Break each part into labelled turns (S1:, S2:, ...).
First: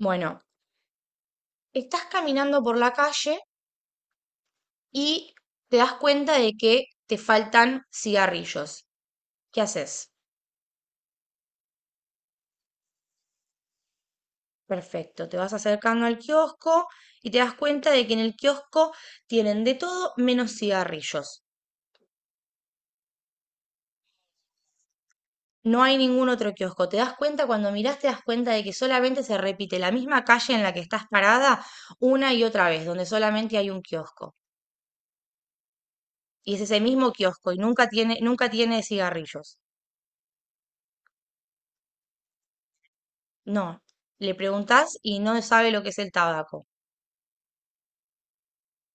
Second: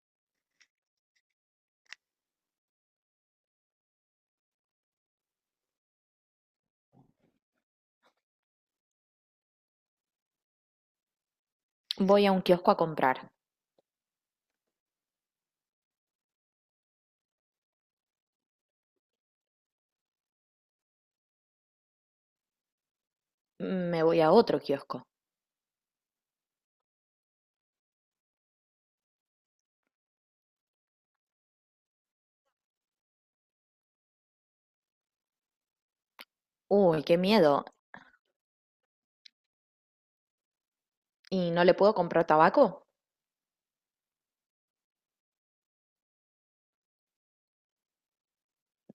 S1: Bueno, estás caminando por la calle y te das cuenta de que te faltan cigarrillos. ¿Qué haces?
S2: Voy a un kiosco a comprar.
S1: Perfecto, te vas acercando al kiosco y te das cuenta de que en el kiosco tienen de todo menos cigarrillos.
S2: Me voy a otro kiosco.
S1: No hay ningún otro kiosco. Te das cuenta, cuando mirás, te das cuenta de que solamente se repite la misma calle en la que estás parada una y otra vez, donde solamente hay un kiosco. Y es ese
S2: Uy,
S1: mismo
S2: qué
S1: kiosco y
S2: miedo.
S1: nunca tiene cigarrillos.
S2: ¿Y no le puedo comprar tabaco?
S1: No, le preguntás y no sabe lo que es el tabaco.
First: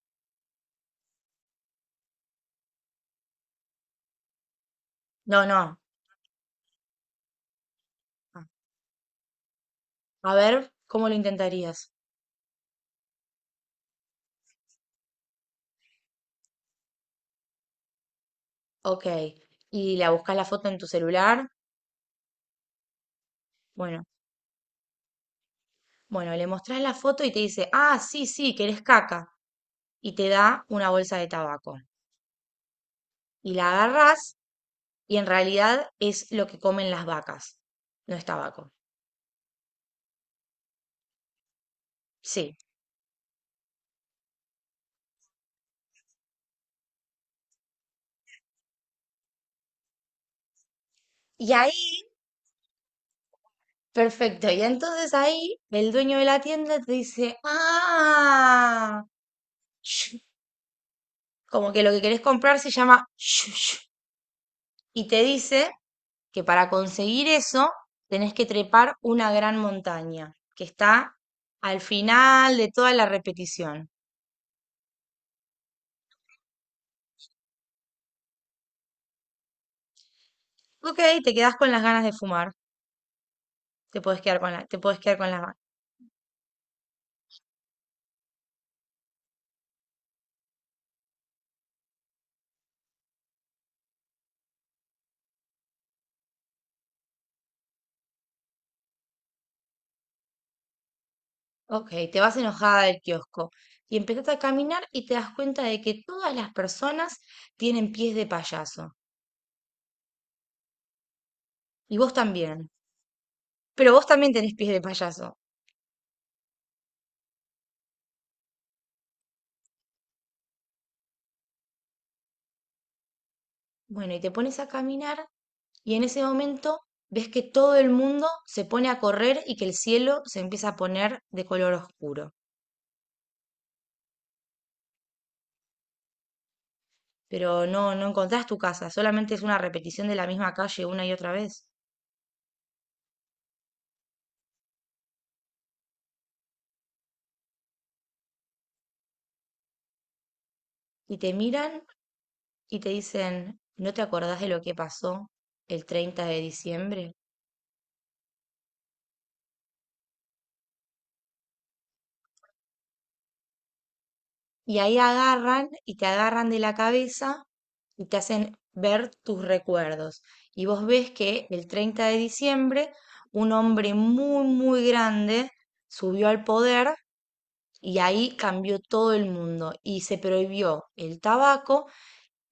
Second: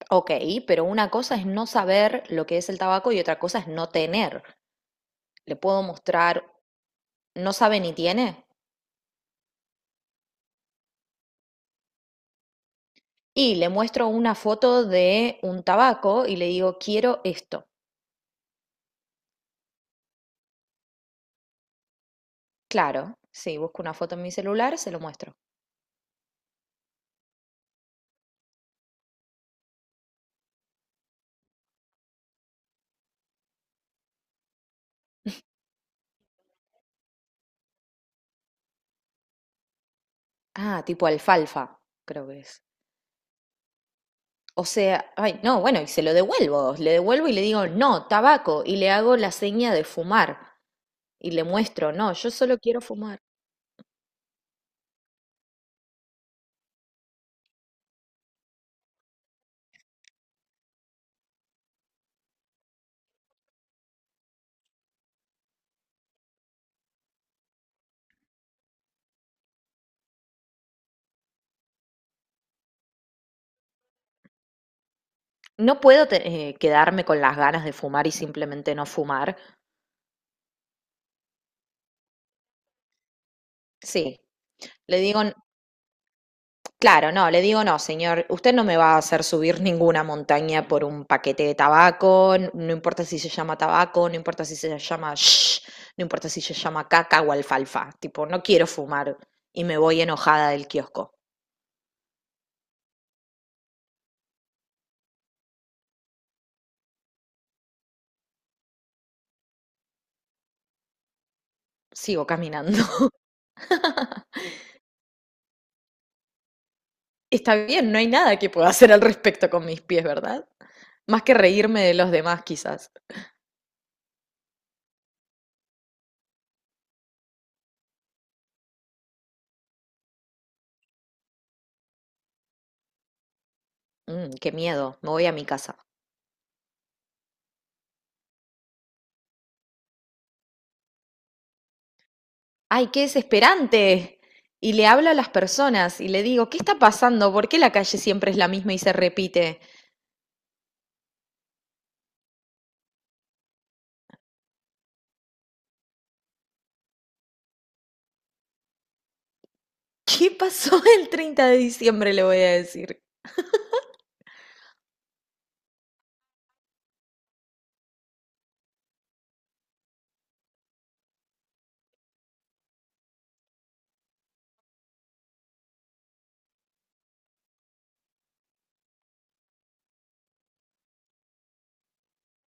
S2: Ok, pero una cosa es no saber lo que es el tabaco y otra cosa es no tener.
S1: No,
S2: Le
S1: no.
S2: puedo mostrar, no sabe ni
S1: Ah,
S2: tiene.
S1: a ver, ¿cómo lo intentarías?
S2: Y le muestro una foto de un tabaco y le digo, quiero esto.
S1: Ok. Y la buscas la foto en tu celular.
S2: Claro, sí, busco una
S1: Bueno,
S2: foto en mi celular, se lo muestro.
S1: bueno, le mostrás la foto y te dice, ah, sí, sí, querés caca. Y te da una bolsa de tabaco. Y la agarrás y en realidad es lo que comen las vacas. No es tabaco.
S2: Ah, tipo alfalfa, creo que es.
S1: Sí.
S2: O sea, ay, no, bueno, y se lo devuelvo, le devuelvo y le digo, no, tabaco, y le hago la seña de fumar. Y le
S1: Y
S2: muestro,
S1: ahí,
S2: no, yo solo quiero fumar.
S1: perfecto. Y entonces ahí el dueño de la tienda te dice, ah. Como que lo que querés comprar se llama shushu, y te dice que para conseguir eso tenés que trepar una gran montaña que está al final de toda la repetición.
S2: No puedo quedarme con las ganas de fumar y simplemente no fumar.
S1: Ok, te quedás con las ganas de fumar,
S2: Sí,
S1: te
S2: le
S1: podés quedar
S2: digo,
S1: con las ganas.
S2: claro, no, le digo, no, señor, usted no me va a hacer subir ninguna montaña por un paquete de tabaco, no importa si se llama tabaco, no importa si se llama shh, no importa si se llama caca o alfalfa, tipo, no quiero fumar y me voy enojada del kiosco.
S1: Ok, te vas enojada del kiosco y empezás a caminar y te das cuenta de que todas las personas tienen pies de payaso y vos
S2: Sigo
S1: también,
S2: caminando.
S1: pero vos también tenés pies de payaso.
S2: Está bien, no hay nada que pueda hacer al respecto con mis pies, ¿verdad? Más que reírme de los demás, quizás.
S1: Bueno, y te pones a caminar. Y en ese momento ves que todo el mundo se pone a correr y que el cielo se empieza a poner de color oscuro.
S2: Mm, qué miedo, me voy a mi casa.
S1: Pero no, no encontrás tu casa, solamente es una repetición de la misma calle una y otra vez.
S2: ¡Ay, qué desesperante! Y le hablo a las personas y le digo, ¿qué está pasando? ¿Por qué la calle siempre es la misma y se repite?
S1: Y te miran y te dicen, ¿no te acordás de lo que pasó el 30 de diciembre?
S2: ¿Qué pasó el 30 de diciembre? Le voy a decir.
S1: Y ahí agarran y te agarran de la cabeza y te hacen ver tus recuerdos. Y vos ves que el 30 de diciembre un hombre muy, muy grande subió al poder. Y ahí cambió todo el mundo y se prohibió el tabaco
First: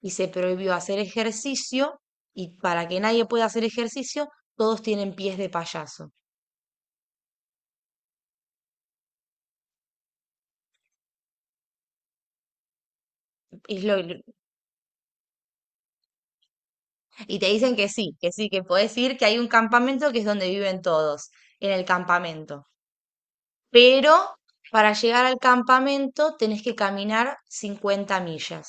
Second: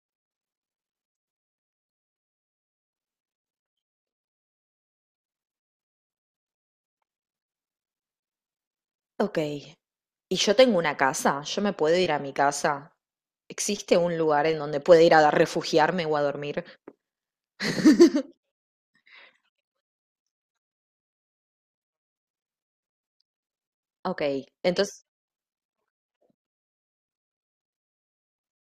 S1: y se prohibió hacer ejercicio y para que nadie pueda hacer ejercicio, todos tienen pies de payaso.
S2: Ok, y yo tengo una casa, yo me puedo ir a mi casa.
S1: Y, es
S2: ¿Existe
S1: lo-
S2: un
S1: lo-
S2: lugar en donde pueda ir a refugiarme o a dormir?
S1: y te dicen que sí, que sí, que podés ir, que hay un campamento que es donde viven todos, en el campamento.
S2: Ok,
S1: Pero para
S2: entonces.
S1: llegar al campamento tenés que caminar 50 millas.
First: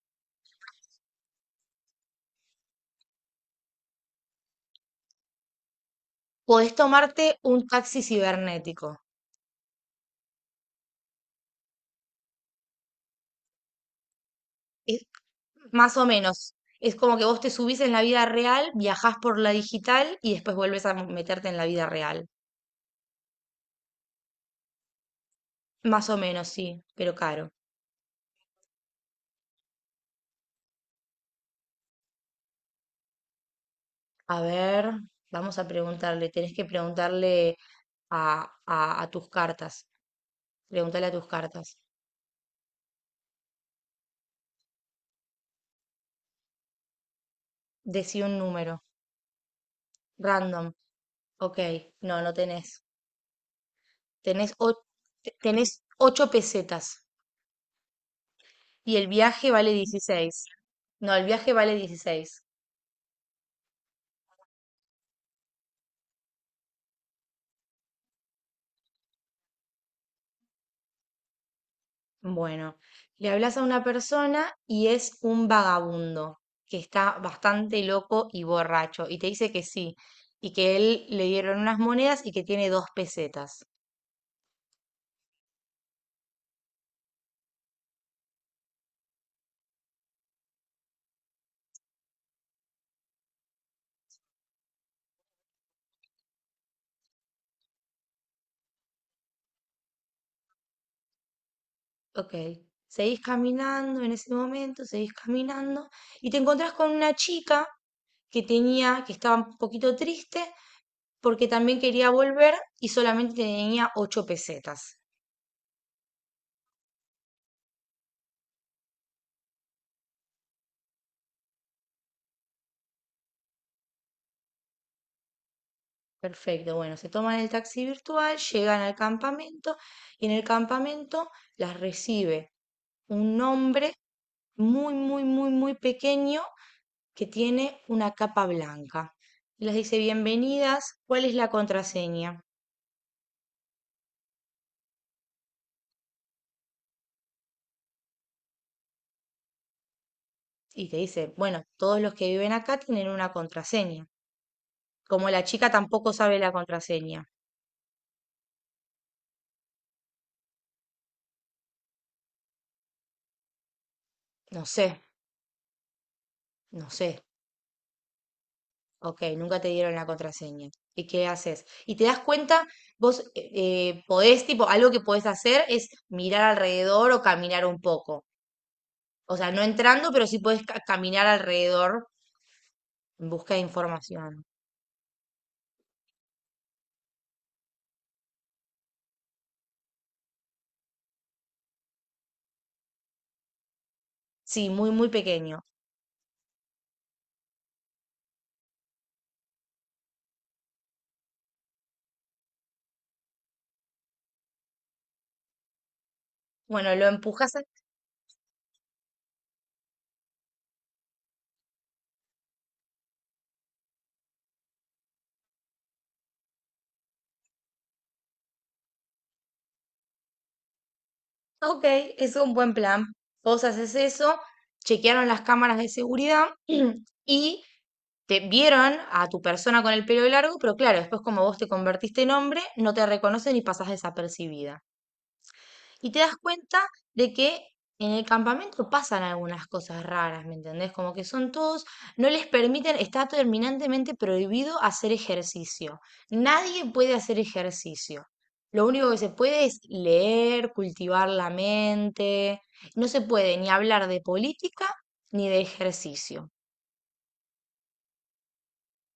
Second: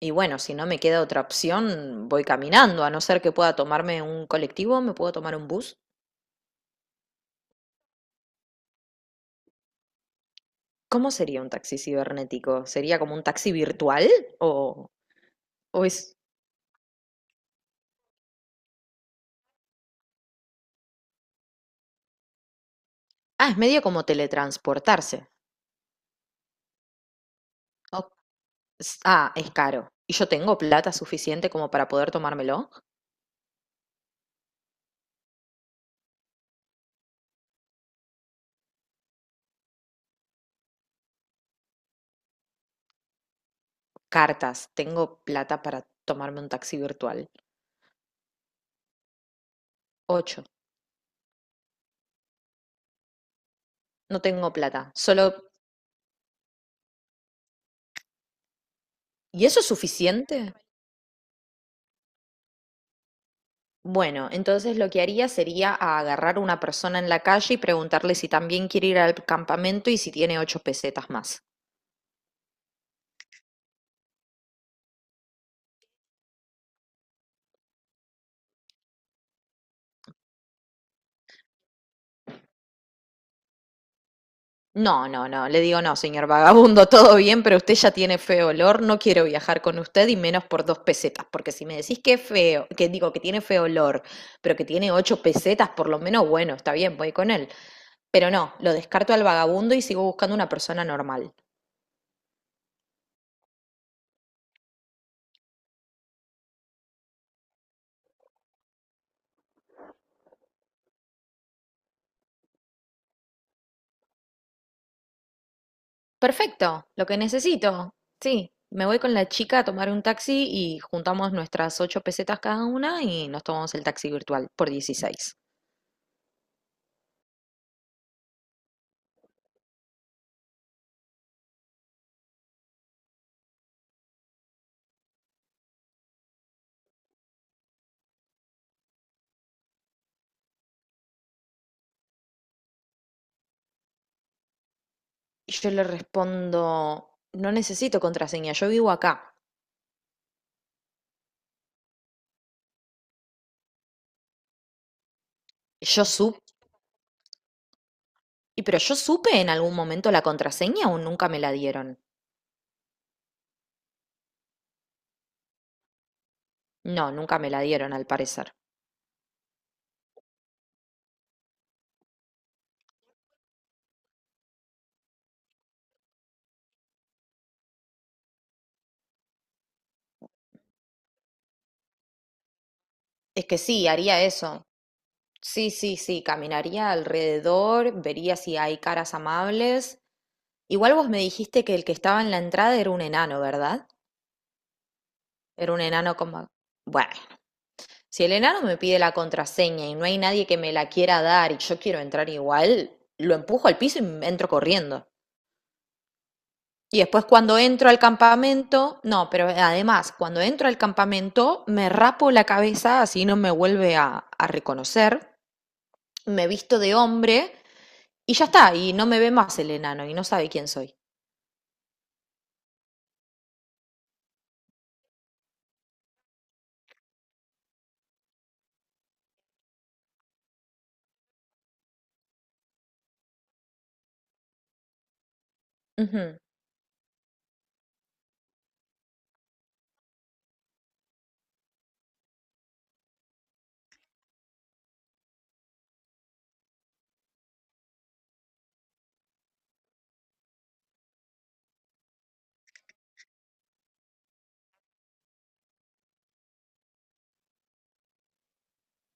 S2: Y bueno, si no me queda otra opción, voy caminando, a no ser que pueda tomarme un colectivo, me puedo tomar un bus.
S1: Podés tomarte un taxi cibernético.
S2: ¿Cómo sería un taxi cibernético? ¿Sería como un taxi virtual? ¿O, o
S1: Más o
S2: es...
S1: menos. Es como que vos te subís en la vida real, viajás por la digital y después vuelves a meterte en la vida real.
S2: Ah, es medio como teletransportarse.
S1: Más o menos, sí, pero caro.
S2: Ok. Ah, es caro. ¿Y yo tengo plata suficiente como para poder tomármelo?
S1: A ver, vamos a preguntarle. Tenés que preguntarle a tus cartas. Pregúntale a tus cartas.
S2: Cartas, tengo plata para tomarme un taxi virtual.
S1: Decí un número.
S2: Ocho,
S1: Random. Ok. No, no tenés.
S2: no
S1: Tenés,
S2: tengo
S1: o-
S2: plata. Solo...
S1: Tenés 8 pesetas. Y el
S2: ¿Y
S1: viaje
S2: eso es
S1: vale 16.
S2: suficiente?
S1: No, el viaje vale dieciséis.
S2: Bueno, entonces lo que haría sería a agarrar a una persona en la calle y preguntarle si también quiere ir al campamento y si tiene 8 pesetas más.
S1: Bueno, le hablas a una persona y es un vagabundo que está bastante loco y borracho y te dice que sí y que él le dieron unas monedas y que tiene 2 pesetas.
S2: No, no, no, le digo no, señor vagabundo, todo bien, pero usted ya tiene feo olor, no quiero viajar con usted y menos por 2 pesetas, porque si me decís que es feo, que digo que tiene feo olor, pero que tiene 8 pesetas, por lo menos, bueno, está bien, voy con él. Pero no, lo descarto al vagabundo y sigo buscando una persona normal.
S1: Ok, seguís caminando en ese momento, seguís caminando y te encontrás con una chica que tenía, que estaba un poquito triste porque también quería volver y solamente tenía 8 pesetas.
S2: Perfecto, lo que necesito. Sí, me voy con la chica a tomar un taxi y juntamos nuestras 8 pesetas cada una y nos tomamos el taxi virtual por 16.
S1: Perfecto, bueno, se toman el taxi virtual, llegan al campamento y en el campamento las recibe un hombre muy, muy, muy, muy pequeño que tiene una capa blanca. Y les dice, bienvenidas, ¿cuál es la contraseña?
S2: Y yo le respondo, no necesito contraseña, yo vivo acá.
S1: Y te dice, bueno, todos los que viven acá tienen una contraseña. Como la chica
S2: Yo
S1: tampoco sabe
S2: supe,
S1: la contraseña.
S2: y pero yo supe en algún momento la contraseña o nunca me la dieron.
S1: No sé, no
S2: No,
S1: sé.
S2: nunca me la dieron al parecer.
S1: Ok, nunca te dieron la contraseña. ¿Y qué haces? Y te das cuenta, vos podés, tipo, algo que podés hacer es mirar alrededor o caminar un poco. O sea, no entrando, pero sí podés caminar alrededor en
S2: Es
S1: busca
S2: que
S1: de
S2: sí, haría
S1: información.
S2: eso. Sí, sí, sí, caminaría alrededor, vería si hay caras amables. Igual vos me dijiste que el que estaba en la entrada era un enano, ¿verdad?
S1: Sí, muy, muy pequeño.
S2: Era un enano como... Bueno, si el enano me pide la contraseña y no hay nadie que me la quiera dar y yo quiero entrar igual, lo empujo al piso y entro corriendo.
S1: Bueno,
S2: Y
S1: lo
S2: después
S1: empujas.
S2: cuando entro al campamento, no, pero además, cuando entro al campamento, me rapo la cabeza así no me vuelve a reconocer, me visto de hombre. Y ya está, y no me ve más el enano y no sabe quién soy.
S1: Ok, es un buen plan. Vos haces eso, chequearon las cámaras de seguridad y te vieron a tu persona con el pelo largo, pero claro, después como vos te convertiste en hombre, no te reconocen y pasas desapercibida. Y te das
S2: Ujú.
S1: cuenta de que en el campamento pasan algunas cosas raras, ¿me entendés? Como que son todos, no les permiten, está terminantemente prohibido hacer ejercicio. Nadie puede hacer ejercicio. Lo único que se puede es leer, cultivar la mente. No se puede ni hablar de política ni de ejercicio.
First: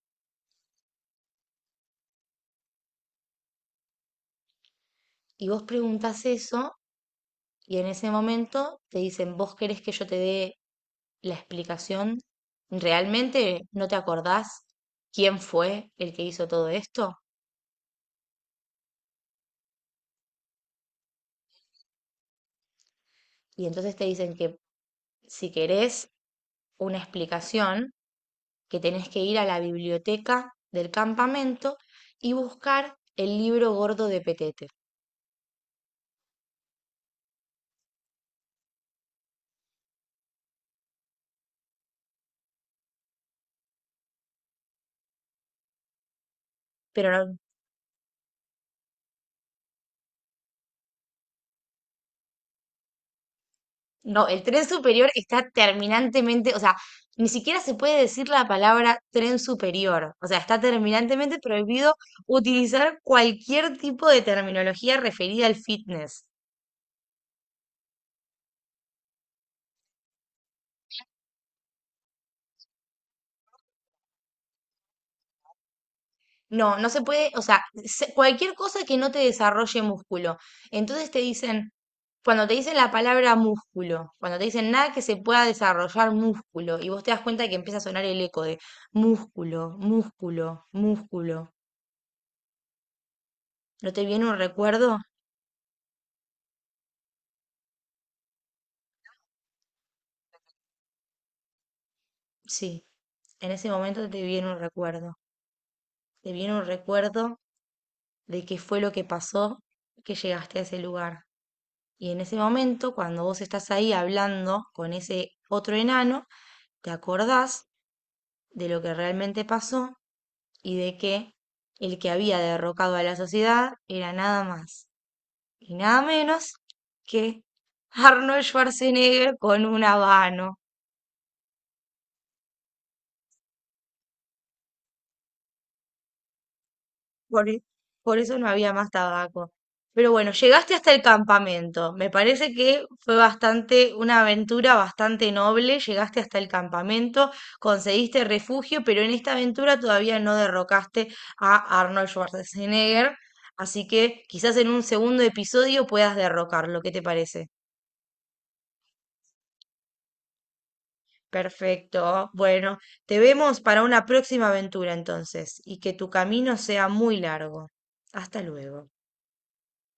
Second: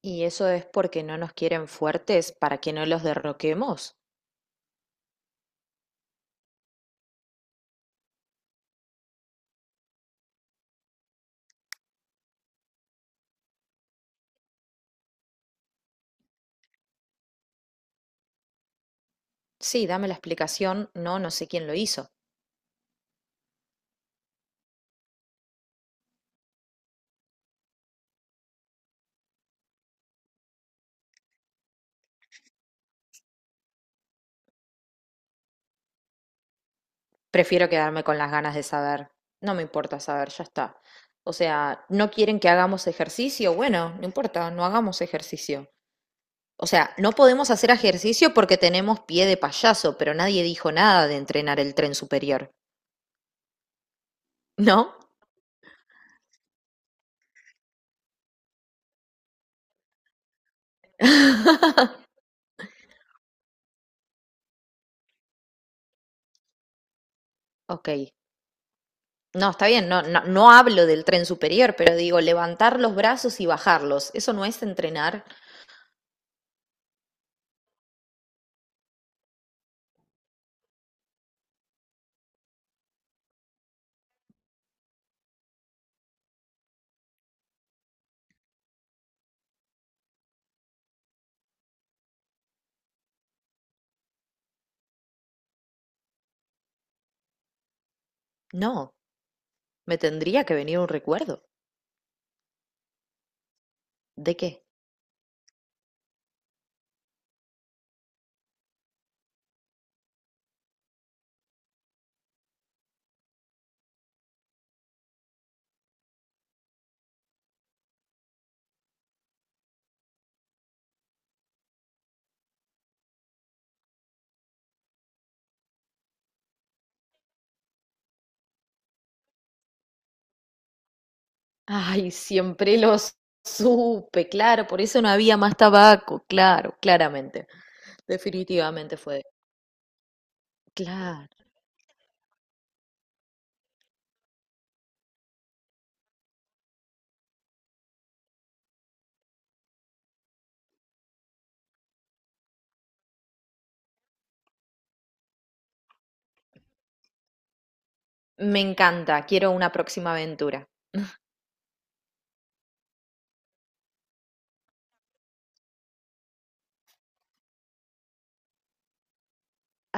S2: ¿Y eso es porque no nos quieren fuertes para que no los derroquemos?
S1: Y vos preguntás eso y en ese momento te dicen, ¿vos querés que yo te dé la explicación? ¿Realmente no te acordás quién fue el que hizo todo esto?
S2: Sí, dame la explicación. No, no sé quién lo hizo.
S1: Y entonces te dicen que si querés una explicación, que tenés que ir a la biblioteca del campamento y buscar el libro gordo de Petete.
S2: Prefiero quedarme con las ganas de saber. No me importa saber, ya está. O sea, ¿no quieren que hagamos ejercicio? Bueno, no importa, no hagamos ejercicio. O sea,
S1: Pero
S2: no
S1: no,
S2: podemos hacer ejercicio porque tenemos pie de payaso, pero nadie dijo nada de entrenar el tren superior.
S1: no, el tren
S2: ¿No?
S1: superior está terminantemente, o sea, ni siquiera se puede decir la palabra tren superior. O sea, está terminantemente prohibido utilizar cualquier tipo de terminología referida al fitness.
S2: Ok, no, está bien, no, no, no hablo del tren superior, pero digo, levantar los brazos y bajarlos, ¿eso no es entrenar?
S1: No, no se puede, o sea, cualquier cosa que no te desarrolle músculo. Entonces te dicen, cuando te dicen la palabra músculo, cuando te dicen nada que se pueda desarrollar músculo, y vos te das cuenta que empieza a sonar el eco de músculo, músculo, músculo. ¿No te viene un recuerdo?
S2: No, me tendría que venir un recuerdo.
S1: Sí, en ese momento te
S2: ¿De
S1: viene un
S2: qué?
S1: recuerdo. Te viene un recuerdo de qué fue lo que pasó que llegaste a ese lugar. Y en ese momento, cuando vos estás ahí hablando con ese otro enano, te acordás de lo que realmente pasó y de que el que había derrocado a la sociedad era nada más y nada menos que Arnold Schwarzenegger con un habano.
S2: Ay, siempre los supe, claro, por eso no había más tabaco, claro,
S1: Por,
S2: claramente,
S1: e- por eso no había más
S2: definitivamente fue.
S1: tabaco. Pero bueno, llegaste hasta el
S2: Claro,
S1: campamento. Me parece que fue bastante, una aventura bastante noble. Llegaste hasta el campamento, conseguiste refugio, pero en esta aventura todavía no derrocaste a Arnold Schwarzenegger. Así que quizás en un segundo episodio puedas derrocarlo. ¿Qué te parece?
S2: me encanta, quiero una próxima aventura.
S1: Perfecto. Bueno, te vemos para una próxima aventura entonces, y que tu camino sea muy largo. Hasta luego.